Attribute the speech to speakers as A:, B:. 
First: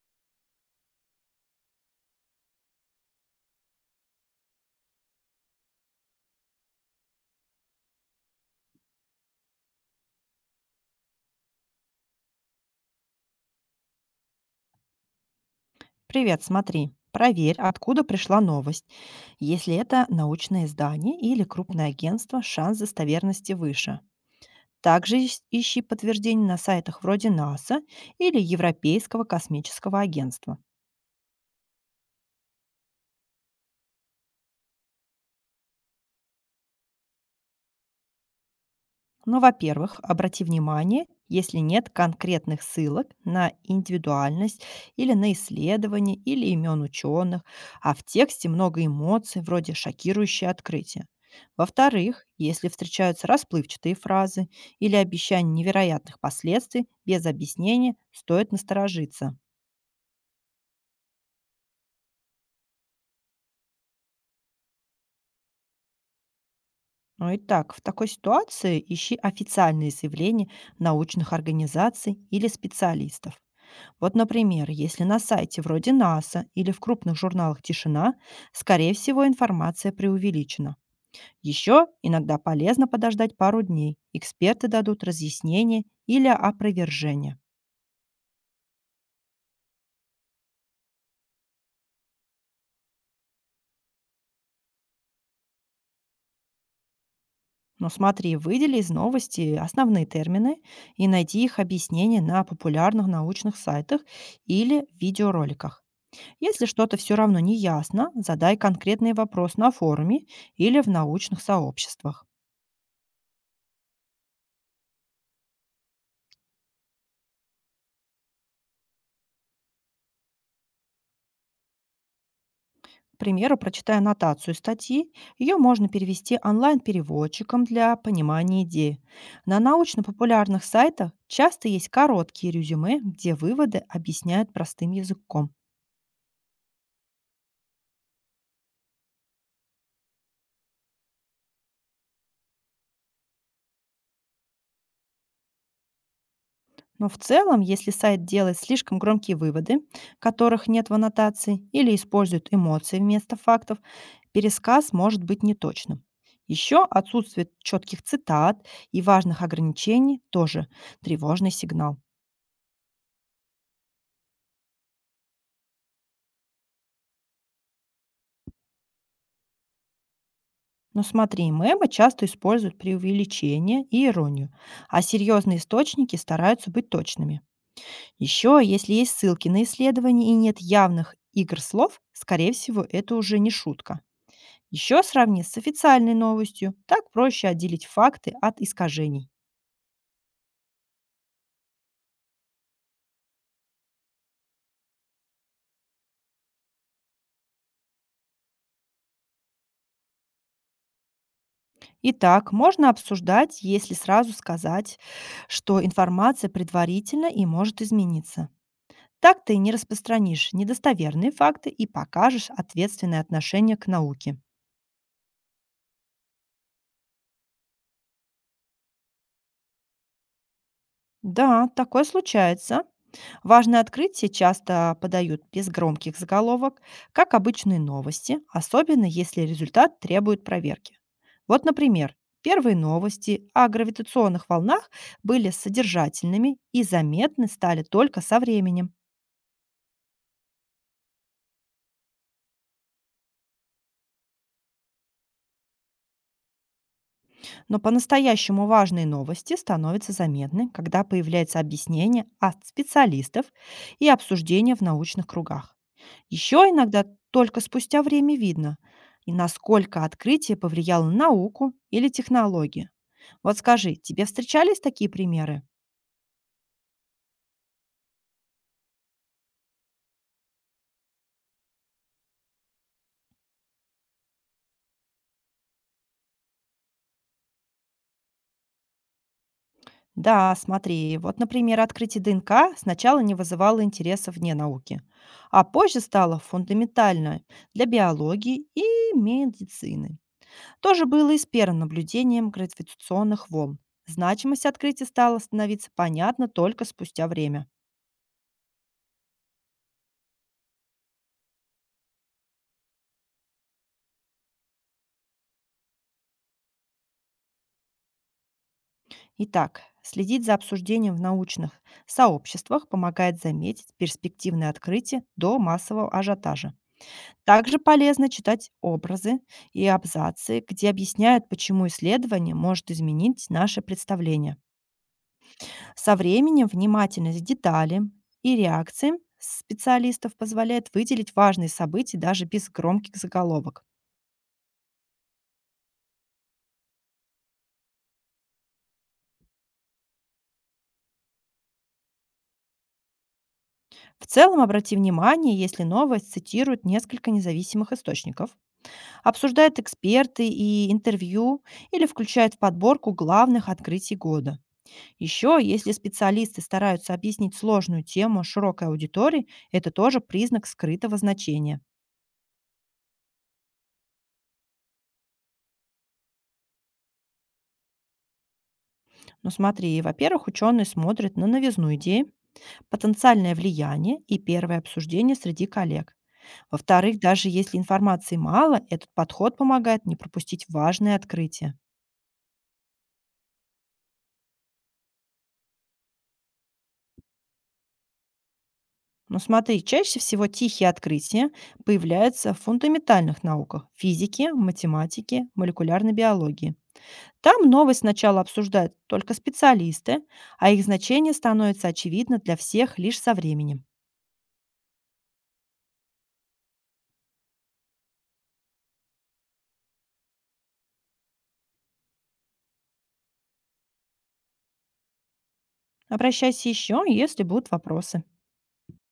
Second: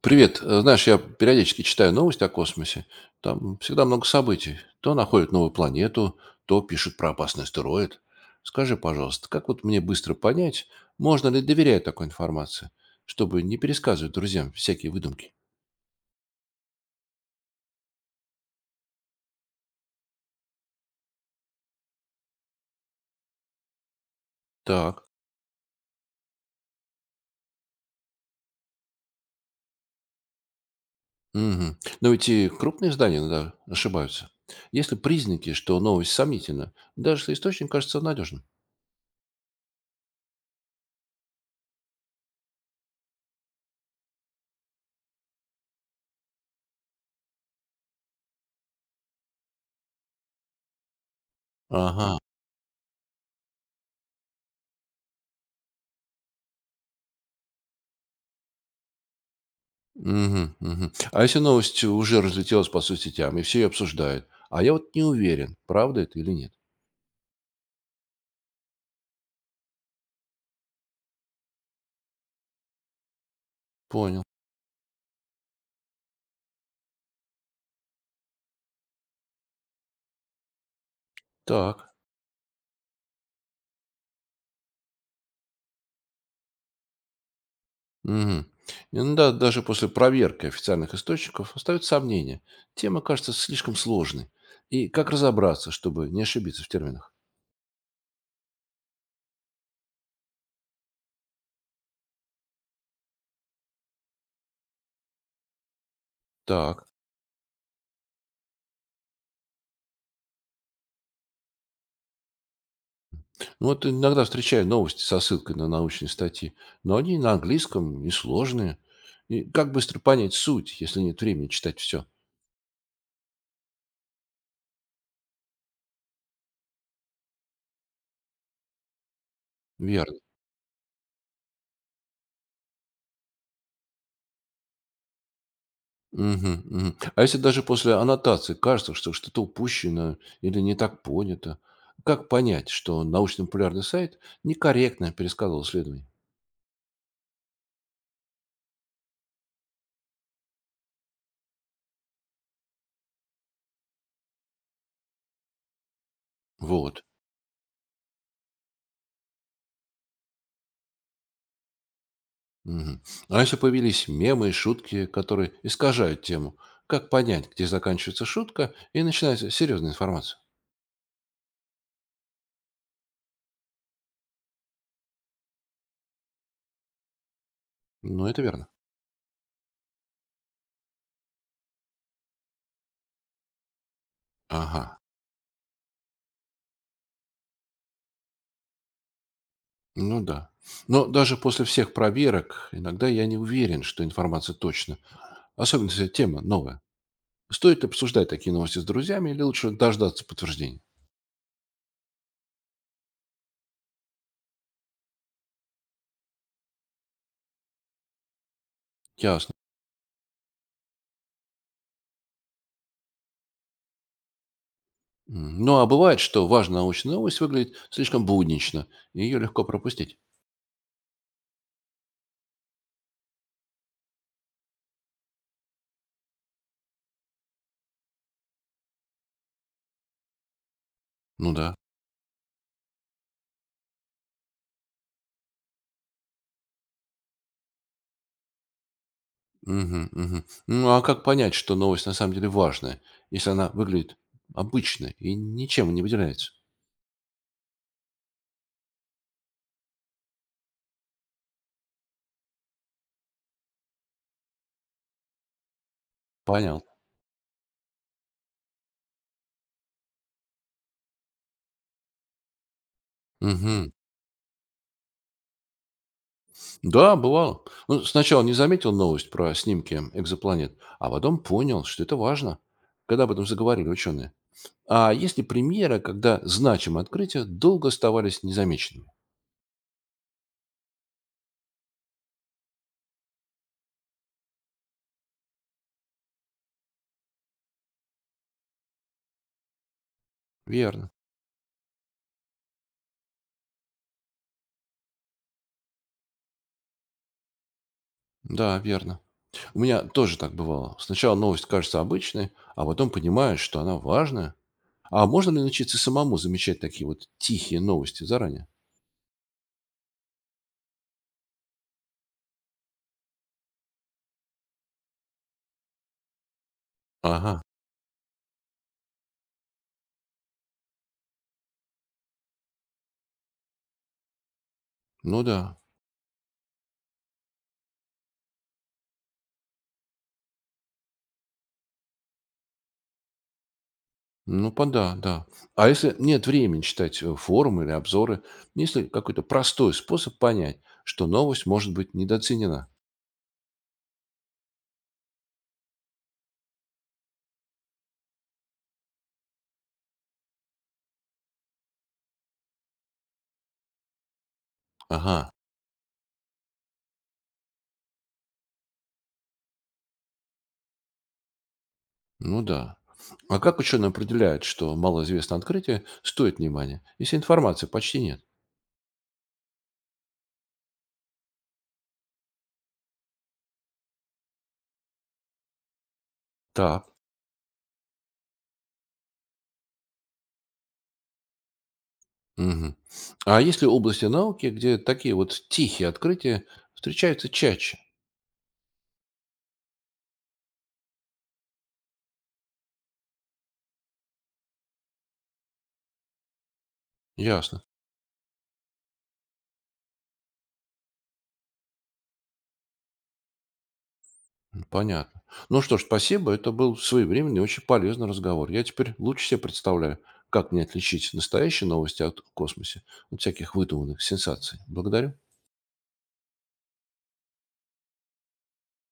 A: Привет. Знаешь, я периодически читаю новости о космосе. Там всегда много событий. То находят новую планету, то пишут про опасный астероид. Скажи, пожалуйста, как вот мне быстро понять, можно ли доверять такой информации, чтобы не пересказывать друзьям всякие выдумки?
B: Привет, смотри. Проверь, откуда пришла новость. Если это научное издание или крупное агентство, шанс достоверности выше.
A: Так.
B: Также ищи подтверждение на сайтах вроде НАСА или Европейского космического агентства.
A: Мгм. Но ведь и крупные издания иногда ошибаются. Есть ли признаки, что новость сомнительна, даже если источник кажется надежным?
B: Но, во-первых, обрати внимание, если нет конкретных ссылок на индивидуальность или на исследования или имен ученых, а в тексте много эмоций, вроде шокирующее открытие.
A: Ага.
B: Во-вторых, если встречаются расплывчатые фразы или обещания невероятных последствий без объяснения, стоит насторожиться.
A: Мгм, мгм. А если новость уже разлетелась по соцсетям, и все ее обсуждают, а я вот не уверен, правда это или нет.
B: Ну и так, в такой ситуации ищи официальные заявления научных организаций или специалистов. Вот,
A: Понял.
B: например, если на сайте вроде НАСА или в крупных журналах тишина, скорее всего, информация преувеличена. Еще
A: Так.
B: иногда полезно подождать пару дней. Эксперты дадут разъяснение или опровержение.
A: Мгм. Иногда даже после проверки официальных источников остаются сомнения. Тема кажется слишком сложной. И как разобраться, чтобы не ошибиться в терминах?
B: Но смотри, выдели из новости основные термины и найди их объяснение на популярных научных сайтах или видеороликах. Если
A: Так.
B: что-то все равно не ясно, задай конкретный вопрос на форуме или в научных сообществах.
A: Ну вот иногда встречаю новости со ссылкой на научные статьи, но они на английском и сложные. И как быстро понять суть, если нет времени читать все?
B: К примеру, прочитая аннотацию статьи, ее можно перевести онлайн-переводчиком для понимания идеи. На
A: Верно.
B: научно-популярных сайтах часто есть короткие резюме, где выводы объясняют простым языком.
A: Мгм, мгм. А если даже после аннотации кажется, что что-то упущено или не так понято, как понять, что научно-популярный сайт некорректно пересказывал исследование?
B: Но в целом, если сайт делает слишком громкие выводы, которых нет в аннотации, или использует эмоции вместо фактов, пересказ может быть неточным. Еще
A: Вот.
B: отсутствие четких цитат и важных ограничений тоже тревожный сигнал.
A: Мгм. А если появились мемы и шутки, которые искажают тему, как понять, где заканчивается шутка и начинается серьезная информация?
B: Но смотри, мемы часто используют преувеличение и иронию, а серьезные источники стараются быть точными.
A: Ну, это
B: Еще,
A: верно.
B: если есть ссылки на исследования и нет явных игр слов, скорее всего, это уже не шутка.
A: Ага.
B: Еще сравни с официальной новостью, так проще отделить факты от искажений.
A: Ну да. Но даже после всех проверок иногда я не уверен, что информация точна, особенно если тема новая. Стоит ли обсуждать такие новости с друзьями или лучше дождаться подтверждения?
B: Итак, можно обсуждать, если сразу сказать, что информация предварительна и может измениться. Так
A: Ясно.
B: ты не распространишь недостоверные факты и покажешь ответственное отношение к науке.
A: Ну, а бывает, что важная научная новость выглядит слишком буднично, и ее легко пропустить.
B: Да, такое случается. Важные открытия часто подают без громких заголовок, как обычные новости, особенно если результат требует проверки.
A: Ну
B: Вот,
A: да.
B: например, первые новости о гравитационных волнах были содержательными и заметны стали только со временем.
A: Мгм, мгм. Ну, а как понять, что новость на самом деле важная, если она выглядит обычно и ничем не выделяется?
B: Но по-настоящему важные новости становятся заметны, когда появляется объяснение от специалистов и обсуждение в научных кругах. Еще
A: Понял.
B: иногда только спустя время видно, и насколько открытие повлияло на науку или технологии. Вот
A: Мгм.
B: скажи, тебе встречались такие примеры?
A: Да, бывало. Ну, сначала не заметил новость про снимки экзопланет, а потом понял, что это важно, когда об этом заговорили ученые. А есть ли примеры, когда значимые открытия долго оставались незамеченными?
B: Да, смотри, вот, например, открытие ДНК сначала не вызывало интереса вне науки, а позже стало фундаментально для биологии и медицины. Тоже
A: Верно.
B: было и с первым наблюдением гравитационных волн. Значимость открытия стала становиться понятна только спустя время.
A: Да, верно. У меня тоже так бывало. Сначала новость кажется обычной, а потом понимаешь, что она важная. А можно ли научиться самому замечать такие вот тихие новости заранее?
B: Итак, следить за обсуждением в научных сообществах помогает заметить перспективные открытия до массового ажиотажа.
A: Ага.
B: Также полезно читать образы и абзацы, где объясняют, почему исследование может изменить наше представление.
A: Ну да.
B: Со временем внимательность к деталям и реакциям специалистов позволяет выделить важные события даже без громких заголовок.
A: Да, да. А если нет времени читать форумы или обзоры, есть ли какой-то простой способ понять, что новость может быть недооценена?
B: В целом обрати внимание, если новость цитирует несколько независимых источников, обсуждает эксперты и интервью или включает в подборку главных открытий года.
A: Ага.
B: Еще, если специалисты стараются объяснить сложную тему широкой аудитории, это тоже признак скрытого значения.
A: Ну да. А как ученые определяют, что малоизвестное открытие стоит внимания, если информации почти нет?
B: Но смотри, во-первых, ученые смотрят на новизну идеи, потенциальное влияние и первое обсуждение среди коллег.
A: Так.
B: Во-вторых, даже если информации мало, этот подход помогает не пропустить важные открытия.
A: Мгм. А есть ли области науки, где такие вот тихие открытия встречаются чаще?
B: Но смотри, чаще всего тихие открытия появляются в фундаментальных науках– физике, математике, молекулярной биологии. Там
A: Ясно.
B: новость сначала обсуждают только специалисты, а их значение становится очевидно для всех лишь со временем.
A: Понятно. Ну что ж, спасибо. Это был своевременный, и очень полезный разговор. Я теперь лучше себе представляю, как мне отличить настоящие новости от космосе от всяких выдуманных сенсаций. Благодарю.
B: Обращайся еще, если будут вопросы.